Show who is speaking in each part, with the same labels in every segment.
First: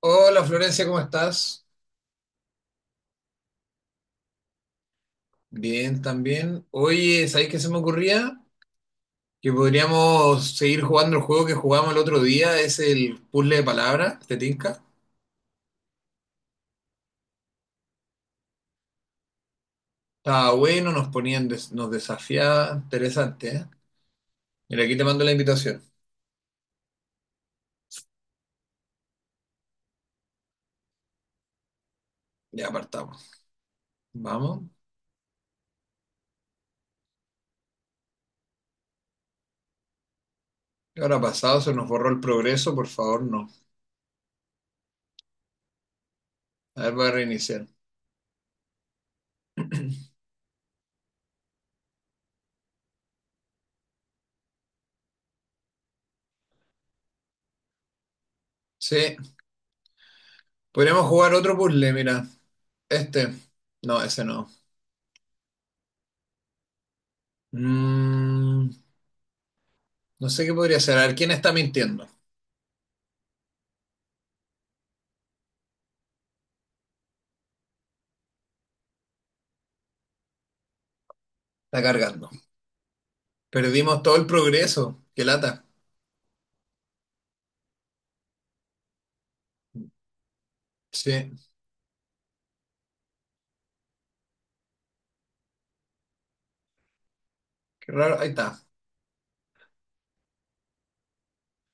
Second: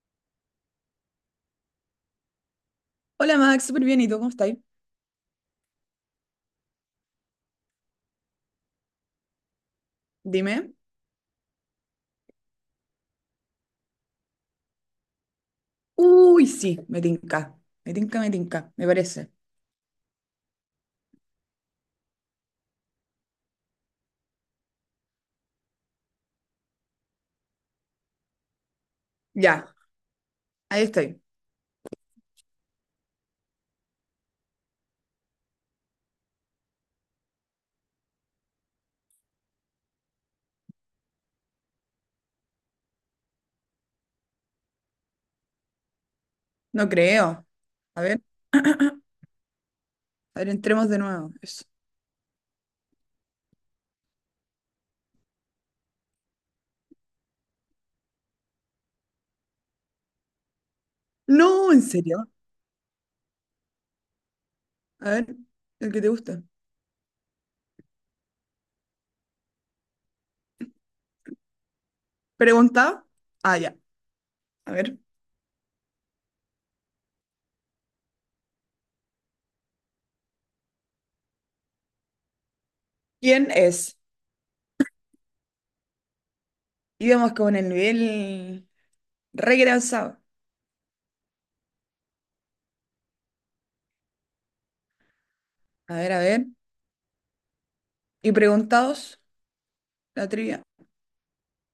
Speaker 1: Hola Florencia, ¿cómo estás?
Speaker 2: Hola Max, súper bien. ¿Y tú cómo estás?
Speaker 1: Bien, también. Oye, ¿sabéis qué se me ocurría? Que podríamos
Speaker 2: Dime.
Speaker 1: seguir jugando el juego que jugamos el otro día, es el puzzle de palabras, ¿te tinca?
Speaker 2: Uy, sí, me tinca. Me tinca, me tinca, me parece.
Speaker 1: Estaba bueno, nos ponían, nos desafiaba, interesante, ¿eh? Mira, aquí te mando la invitación.
Speaker 2: Ya, ahí estoy.
Speaker 1: Ya apartamos, vamos. ¿Qué habrá pasado? Se nos borró el progreso, por favor, no. A
Speaker 2: No
Speaker 1: ver, voy a
Speaker 2: creo.
Speaker 1: reiniciar.
Speaker 2: A ver. A ver, entremos de nuevo. Eso.
Speaker 1: Sí, podríamos jugar otro
Speaker 2: No, ¿en
Speaker 1: puzzle, mira.
Speaker 2: serio?
Speaker 1: Este. No, ese no.
Speaker 2: A ver, el que te gusta.
Speaker 1: Mm, no sé qué podría ser. A ver, ¿quién está mintiendo?
Speaker 2: Pregunta. Ah, ya. A ver.
Speaker 1: Está cargando.
Speaker 2: ¿Quién es?
Speaker 1: Perdimos todo el progreso. Qué lata.
Speaker 2: Íbamos con el nivel re que avanzado.
Speaker 1: Sí,
Speaker 2: A ver, a ver.
Speaker 1: qué raro. Ahí
Speaker 2: Y
Speaker 1: está.
Speaker 2: preguntados, la trivia.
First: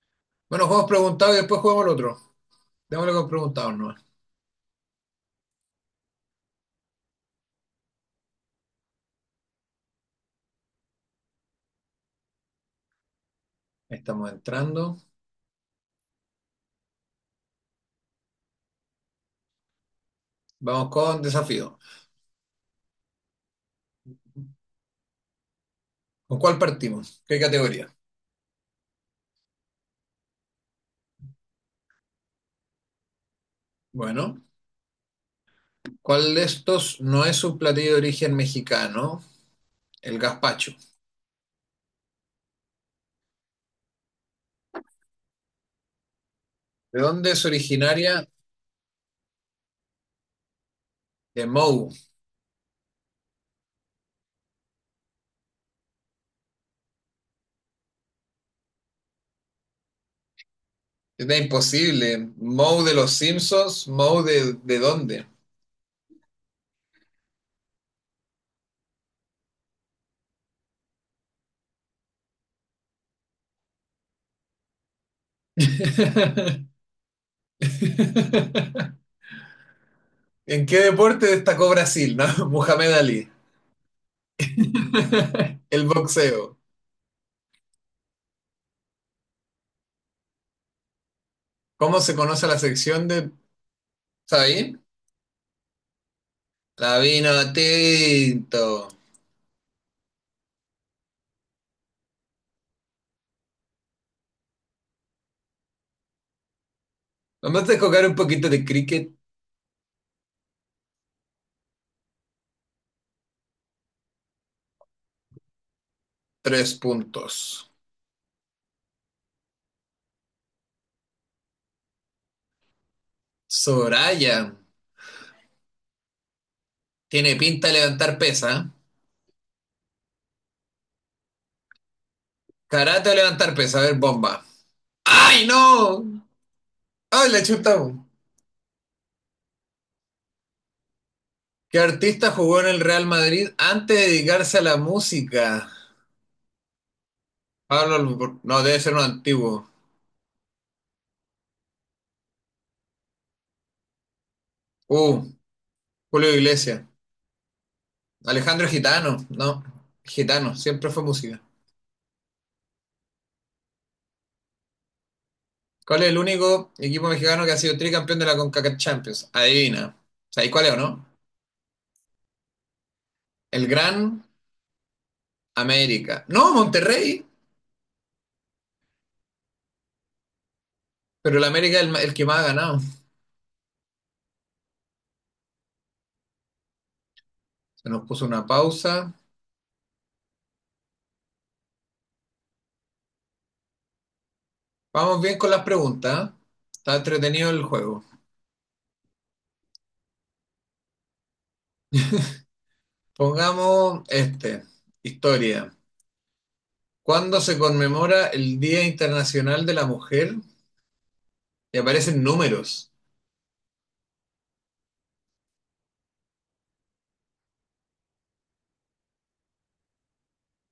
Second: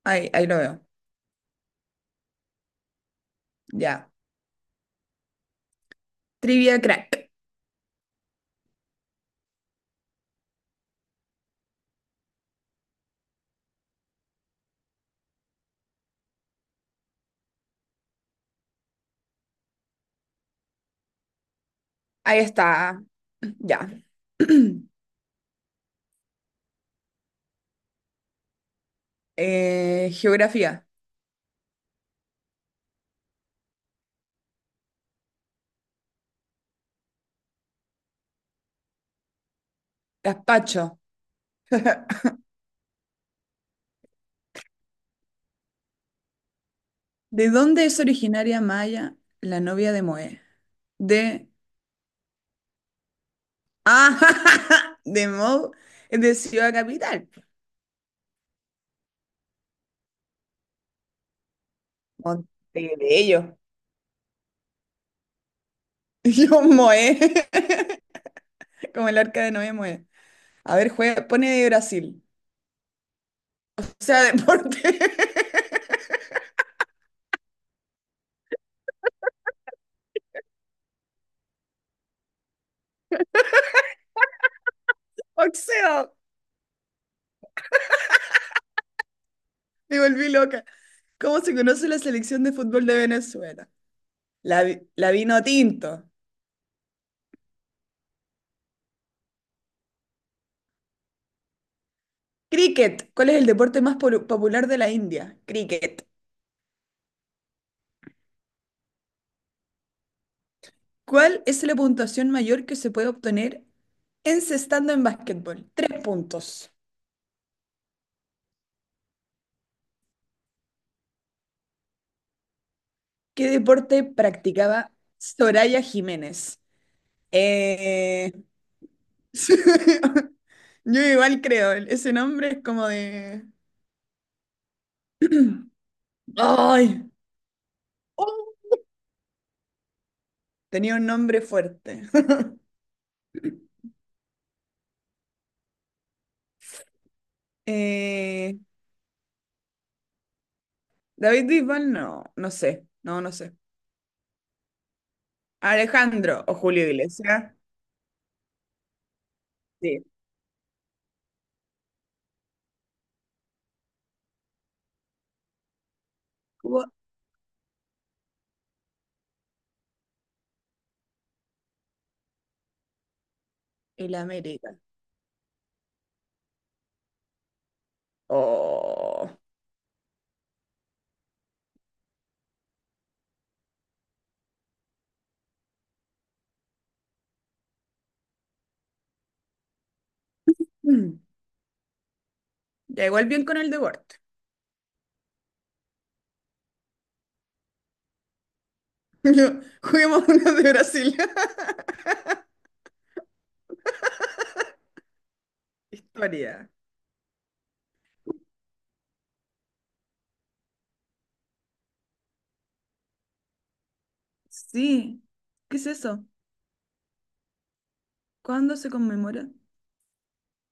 Speaker 2: Ahí lo
Speaker 1: Bueno,
Speaker 2: veo.
Speaker 1: juegos preguntados y después jugamos el otro. Démosle con preguntados, ¿no?
Speaker 2: Ya. Trivia crack.
Speaker 1: Ahí estamos entrando. Vamos con desafío.
Speaker 2: Ahí está. Ya.
Speaker 1: ¿Con cuál partimos? ¿Qué categoría?
Speaker 2: Geografía.
Speaker 1: Bueno, ¿cuál de estos no es un platillo de origen mexicano? El gazpacho.
Speaker 2: Gazpacho.
Speaker 1: ¿De dónde es
Speaker 2: ¿De dónde es
Speaker 1: originaria?
Speaker 2: originaria Maya, la novia de Moe?
Speaker 1: De
Speaker 2: De...
Speaker 1: Moe.
Speaker 2: Ah, de Mo, es de Ciudad Capital.
Speaker 1: Está imposible. Moe de los
Speaker 2: Montevideo.
Speaker 1: Simpsons, Moe de dónde.
Speaker 2: Yo Moe, como el arca de Noé Moe. A ver, juega, pone de Brasil. O sea, deporte.
Speaker 1: ¿En qué deporte destacó Brasil? ¿No? Muhammad Ali. El
Speaker 2: Boxeo.
Speaker 1: boxeo.
Speaker 2: Me volví loca. ¿Cómo se conoce la
Speaker 1: ¿Cómo se
Speaker 2: selección
Speaker 1: conoce
Speaker 2: de
Speaker 1: la
Speaker 2: fútbol de
Speaker 1: sección de...
Speaker 2: Venezuela? La,
Speaker 1: ¿Sabí?
Speaker 2: vi- la vino tinto.
Speaker 1: La vino tinto.
Speaker 2: Cricket. ¿Cuál es el deporte más popular de la India? Cricket.
Speaker 1: Nomás de jugar un poquito de cricket,
Speaker 2: ¿Cuál es la puntuación mayor que se puede obtener encestando en básquetbol? 3 puntos.
Speaker 1: tres puntos.
Speaker 2: ¿Qué deporte
Speaker 1: Soraya.
Speaker 2: practicaba Soraya Jiménez?
Speaker 1: Tiene pinta de levantar
Speaker 2: Eh,
Speaker 1: pesa.
Speaker 2: Yo igual creo, ese nombre es como
Speaker 1: Karate o
Speaker 2: de...
Speaker 1: levantar pesa. A ver, bomba. ¡Ay, no!
Speaker 2: ¡Ay!
Speaker 1: ¡Ay, la chuta!
Speaker 2: ¡Oh! Tenía un nombre
Speaker 1: ¿Qué
Speaker 2: fuerte.
Speaker 1: artista jugó en el Real Madrid antes de dedicarse a la música? Pablo... Albornoz.
Speaker 2: Eh,
Speaker 1: No, debe ser un antiguo.
Speaker 2: David Bisbal, no, no sé, no, no sé.
Speaker 1: Uh, Julio
Speaker 2: Alejandro o
Speaker 1: Iglesias.
Speaker 2: Julio Iglesias.
Speaker 1: Alejandro Gitano. No,
Speaker 2: Sí.
Speaker 1: Gitano. Siempre fue música. ¿Cuál es el único equipo mexicano que ha sido tricampeón de la CONCACAF Champions? Adivina. ¿Sabéis cuál es o no? El
Speaker 2: El
Speaker 1: Gran
Speaker 2: América.
Speaker 1: América. No, Monterrey,
Speaker 2: Oh.
Speaker 1: pero el América es el, el que más ha ganado. Se nos puso una pausa.
Speaker 2: Mm. Ya igual bien con el deporte.
Speaker 1: Vamos bien con las preguntas, ¿eh? Está entretenido el juego.
Speaker 2: Juguemos uno de Brasil.
Speaker 1: Pongamos este, historia.
Speaker 2: Historia.
Speaker 1: ¿Cuándo se conmemora el Día Internacional de la Mujer? Y aparecen números.
Speaker 2: Sí. ¿Qué es eso? ¿Cuándo se conmemora?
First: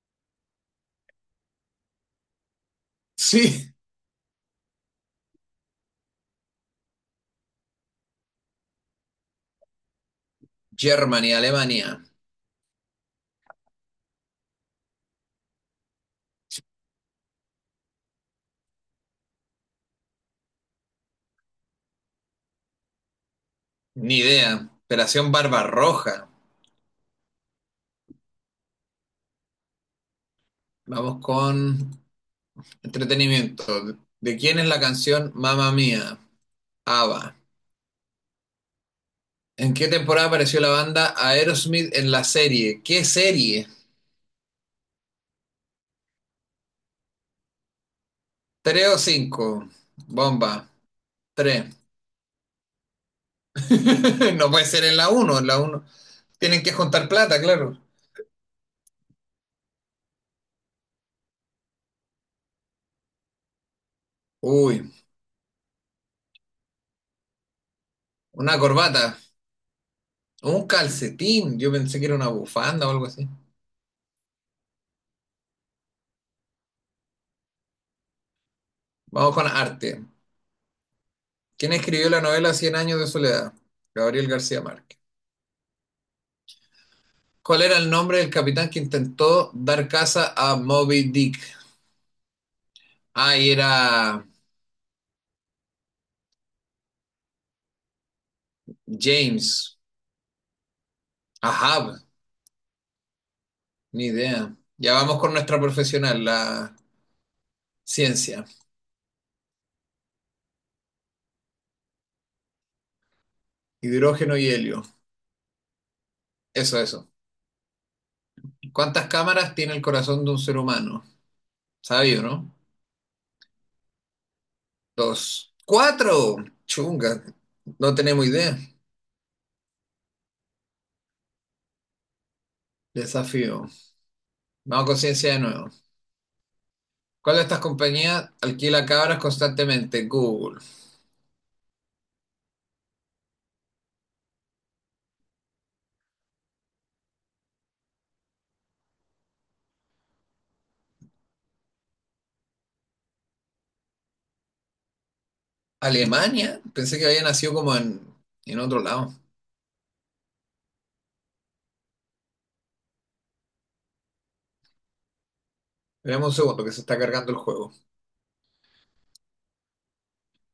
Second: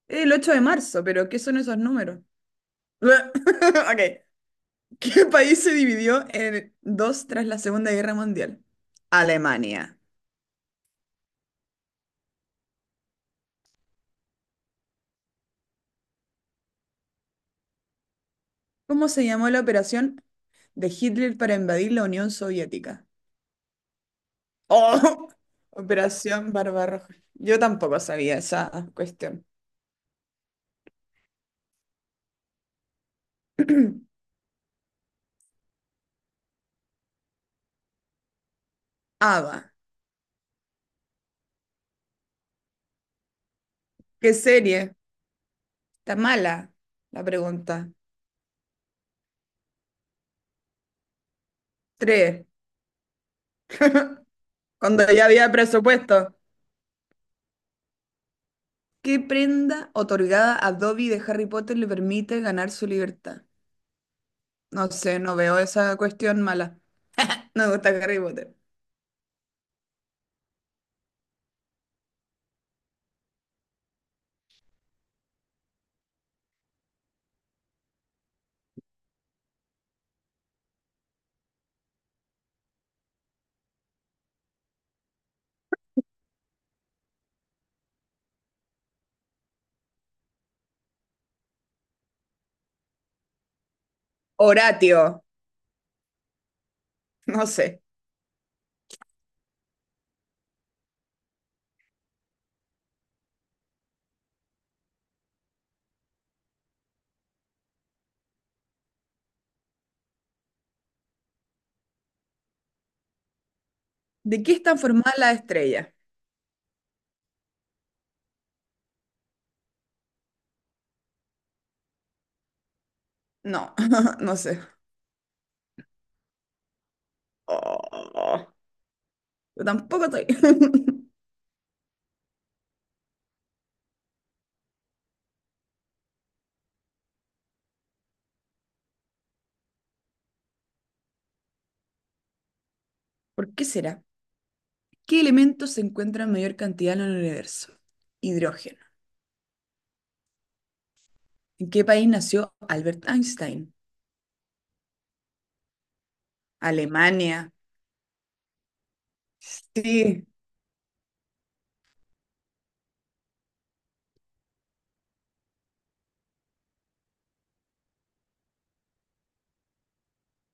Speaker 2: El 8 de marzo, pero ¿qué son esos números?
Speaker 1: Sí,
Speaker 2: Ok. ¿Qué país se dividió en dos tras la Segunda Guerra Mundial? Alemania.
Speaker 1: Germany, Alemania.
Speaker 2: ¿Cómo se llamó la operación de Hitler para invadir la Unión Soviética?
Speaker 1: Ni idea.
Speaker 2: Oh,
Speaker 1: Operación Barbarroja.
Speaker 2: Operación Barbarroja. Yo tampoco sabía esa cuestión.
Speaker 1: Vamos con Entretenimiento. ¿De quién es la canción Mamma Mía? ABBA.
Speaker 2: Ava,
Speaker 1: ¿En qué temporada apareció la banda Aerosmith en la serie? ¿Qué serie?
Speaker 2: ¿qué serie? ¿Está mala? La pregunta.
Speaker 1: ¿Tres o cinco? Bomba. Tres.
Speaker 2: Tres.
Speaker 1: No puede ser en
Speaker 2: Cuando
Speaker 1: la
Speaker 2: ya
Speaker 1: uno, en
Speaker 2: había
Speaker 1: la uno.
Speaker 2: presupuesto.
Speaker 1: Tienen que juntar plata, claro.
Speaker 2: ¿Qué prenda otorgada a Dobby de Harry Potter le permite ganar su libertad? No
Speaker 1: Uy,
Speaker 2: sé, no veo esa cuestión mala. No me gusta Harry Potter.
Speaker 1: una corbata. Un calcetín. Yo pensé que era una bufanda o algo así. Vamos con arte. ¿Quién escribió la novela Cien años de soledad? Gabriel García Márquez. ¿Cuál era el nombre del capitán que intentó dar caza a Moby Dick? Ah, y era
Speaker 2: Horatio, no sé.
Speaker 1: James. Ahab, ni idea. Ya vamos con nuestra profesional, la ciencia. Hidrógeno
Speaker 2: ¿De
Speaker 1: y
Speaker 2: qué están
Speaker 1: helio.
Speaker 2: formadas las estrellas?
Speaker 1: Eso, eso. ¿Cuántas cámaras tiene el corazón de un ser humano? Sabio, ¿no?
Speaker 2: No, no sé.
Speaker 1: Dos. ¡Cuatro! Chunga. No tenemos
Speaker 2: Oh,
Speaker 1: idea.
Speaker 2: yo tampoco estoy.
Speaker 1: Desafío. Vamos con ciencia de nuevo. ¿Cuál de estas compañías alquila cabras constantemente? Google.
Speaker 2: ¿Por qué será? ¿Qué elemento se encuentra en mayor cantidad en el universo? Hidrógeno. ¿En qué país nació Albert Einstein?
Speaker 1: ¿Alemania? Pensé que había
Speaker 2: Alemania.
Speaker 1: nacido como en otro lado.
Speaker 2: Sí,
Speaker 1: Veamos un segundo que se está cargando el juego.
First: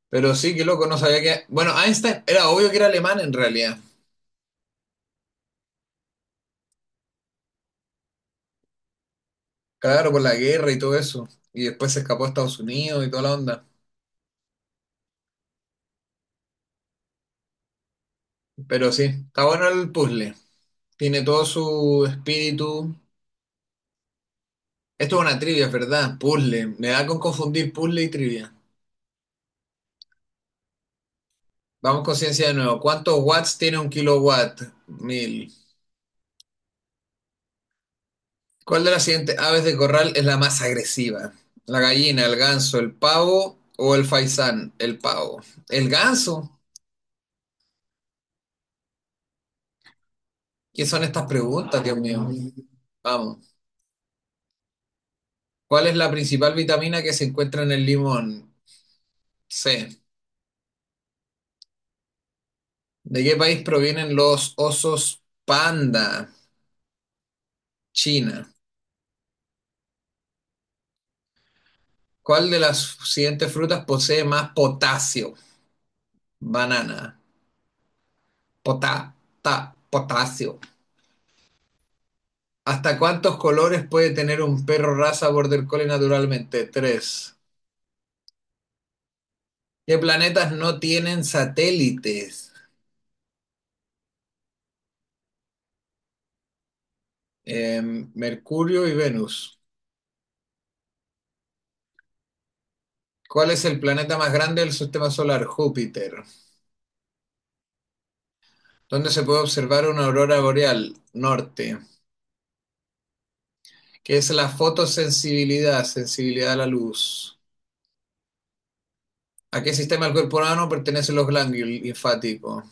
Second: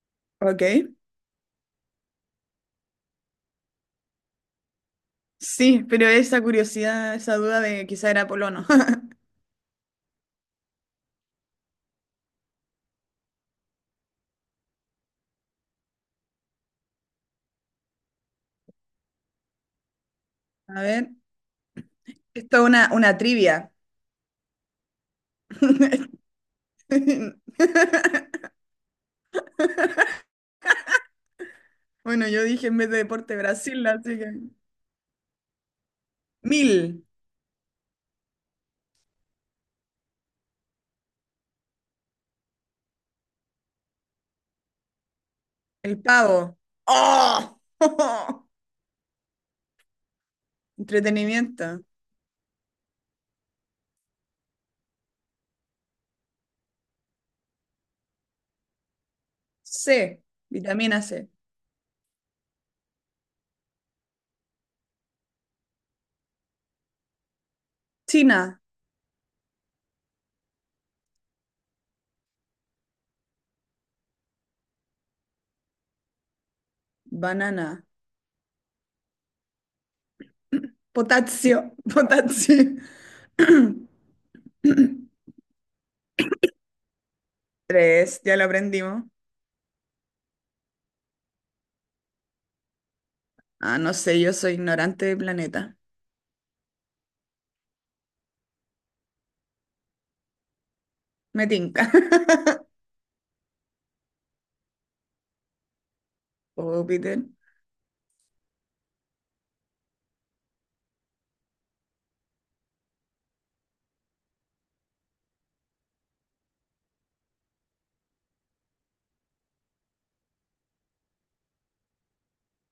Speaker 1: Pero sí,
Speaker 2: ok.
Speaker 1: qué loco, no sabía que. Bueno, Einstein era obvio que era alemán en realidad.
Speaker 2: Sí, pero esa curiosidad, esa duda de quizá era polono.
Speaker 1: Claro, por la guerra y todo eso. Y después se escapó a Estados Unidos y toda la onda. Pero sí, está bueno el puzzle.
Speaker 2: A ver,
Speaker 1: Tiene todo su
Speaker 2: esto es una,
Speaker 1: espíritu.
Speaker 2: una trivia.
Speaker 1: Esto es una trivia, ¿verdad? Puzzle. Me da con confundir puzzle y trivia. Vamos con
Speaker 2: Bueno, yo
Speaker 1: ciencia de
Speaker 2: dije en
Speaker 1: nuevo.
Speaker 2: vez de
Speaker 1: ¿Cuántos
Speaker 2: deporte
Speaker 1: watts tiene
Speaker 2: Brasil,
Speaker 1: un
Speaker 2: así que...
Speaker 1: kilowatt? Mil.
Speaker 2: 1.000,
Speaker 1: ¿Cuál de las siguientes aves de corral es la más agresiva? ¿La gallina, el ganso, el pavo o el faisán? El pavo. ¿El
Speaker 2: el
Speaker 1: ganso?
Speaker 2: pavo. ¡Oh!
Speaker 1: ¿Qué son estas preguntas,
Speaker 2: Entretenimiento.
Speaker 1: Dios mío? No. Vamos. ¿Cuál es la principal vitamina que se encuentra en el limón? C.
Speaker 2: C, vitamina C.
Speaker 1: ¿De qué país provienen los osos panda? China.
Speaker 2: China,
Speaker 1: ¿Cuál de las siguientes frutas posee más potasio? Banana.
Speaker 2: banana.
Speaker 1: Pota, ta, potasio.
Speaker 2: Potasio, potasio.
Speaker 1: ¿Hasta cuántos colores puede tener un perro raza border collie naturalmente? Tres.
Speaker 2: Tres, ya lo aprendimos.
Speaker 1: ¿Qué planetas no tienen satélites?
Speaker 2: Ah, no sé, yo soy ignorante de planeta.
Speaker 1: Mercurio y Venus.
Speaker 2: Me tinca.
Speaker 1: ¿Cuál es el planeta más grande del sistema solar? Júpiter.
Speaker 2: Júpiter.
Speaker 1: ¿Dónde se puede observar una aurora boreal? Norte. ¿Qué es la fotosensibilidad? Sensibilidad a la luz. ¿A qué sistema del cuerpo humano pertenecen los ganglios linfáticos?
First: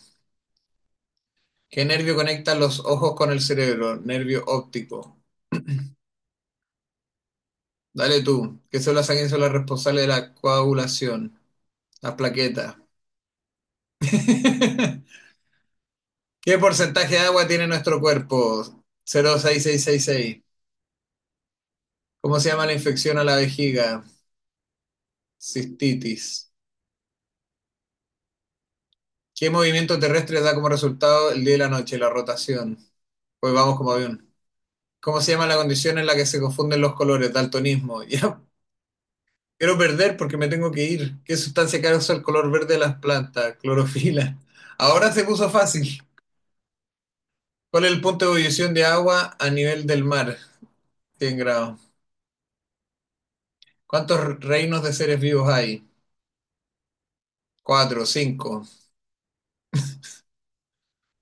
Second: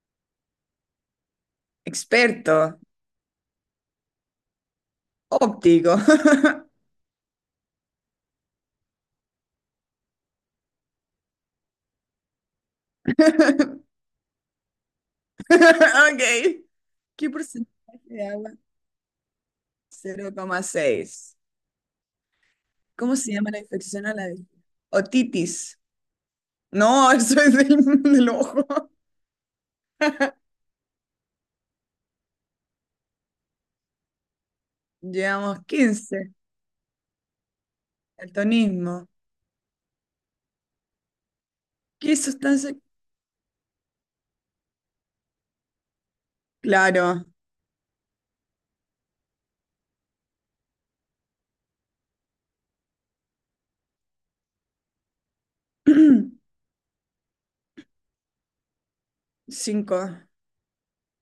Speaker 1: ¿Qué nervio conecta
Speaker 2: Experto.
Speaker 1: los ojos con el cerebro? Nervio óptico.
Speaker 2: Óptico.
Speaker 1: Dale tú. ¿Qué células sanguíneas son las responsables de la coagulación? Las plaquetas.
Speaker 2: Ok.
Speaker 1: ¿Qué porcentaje de
Speaker 2: ¿Qué
Speaker 1: agua tiene
Speaker 2: porcentaje
Speaker 1: nuestro
Speaker 2: de agua?
Speaker 1: cuerpo? Cero coma seis seis seis
Speaker 2: Cero
Speaker 1: seis.
Speaker 2: coma seis.
Speaker 1: ¿Cómo se llama la
Speaker 2: ¿Cómo
Speaker 1: infección a
Speaker 2: se
Speaker 1: la
Speaker 2: llama la
Speaker 1: vejiga?
Speaker 2: infección a la vez? Otitis.
Speaker 1: Cistitis.
Speaker 2: No, eso es del, del ojo.
Speaker 1: ¿Qué movimiento terrestre da como resultado el día y la noche? La rotación. Pues vamos como avión. ¿Cómo se llama la
Speaker 2: Llevamos
Speaker 1: condición en la que
Speaker 2: 15.
Speaker 1: se confunden los colores? Daltonismo. Ya
Speaker 2: Daltonismo.
Speaker 1: quiero perder porque me tengo que ir. ¿Qué sustancia causa
Speaker 2: ¿Qué
Speaker 1: el color verde
Speaker 2: sustancia?
Speaker 1: de las plantas? Clorofila. Ahora se puso fácil.
Speaker 2: Claro.
Speaker 1: ¿Cuál es el punto de ebullición de agua a nivel del mar? 100 grados. ¿Cuántos reinos de seres vivos hay? Cuatro, cinco.
Speaker 2: 5.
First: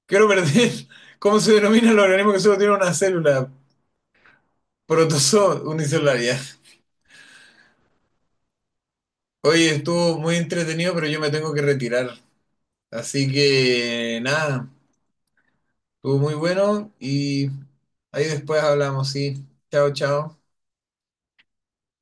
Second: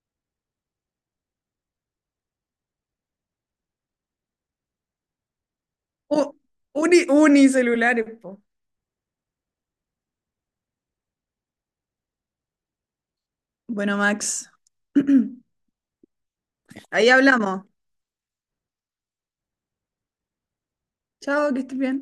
Speaker 1: Quiero perder. ¿Cómo se denomina el organismo que solo tiene una célula? Protozoo unicelular.
Speaker 2: U-
Speaker 1: Ya.
Speaker 2: unicelulares, po.
Speaker 1: Oye, estuvo muy entretenido, pero yo me tengo que retirar. Así
Speaker 2: Bueno,
Speaker 1: que
Speaker 2: Max,
Speaker 1: nada, estuvo muy bueno
Speaker 2: ahí
Speaker 1: y
Speaker 2: hablamos.
Speaker 1: ahí después hablamos, sí. Chao, chao.
Speaker 2: Chao, que estés bien.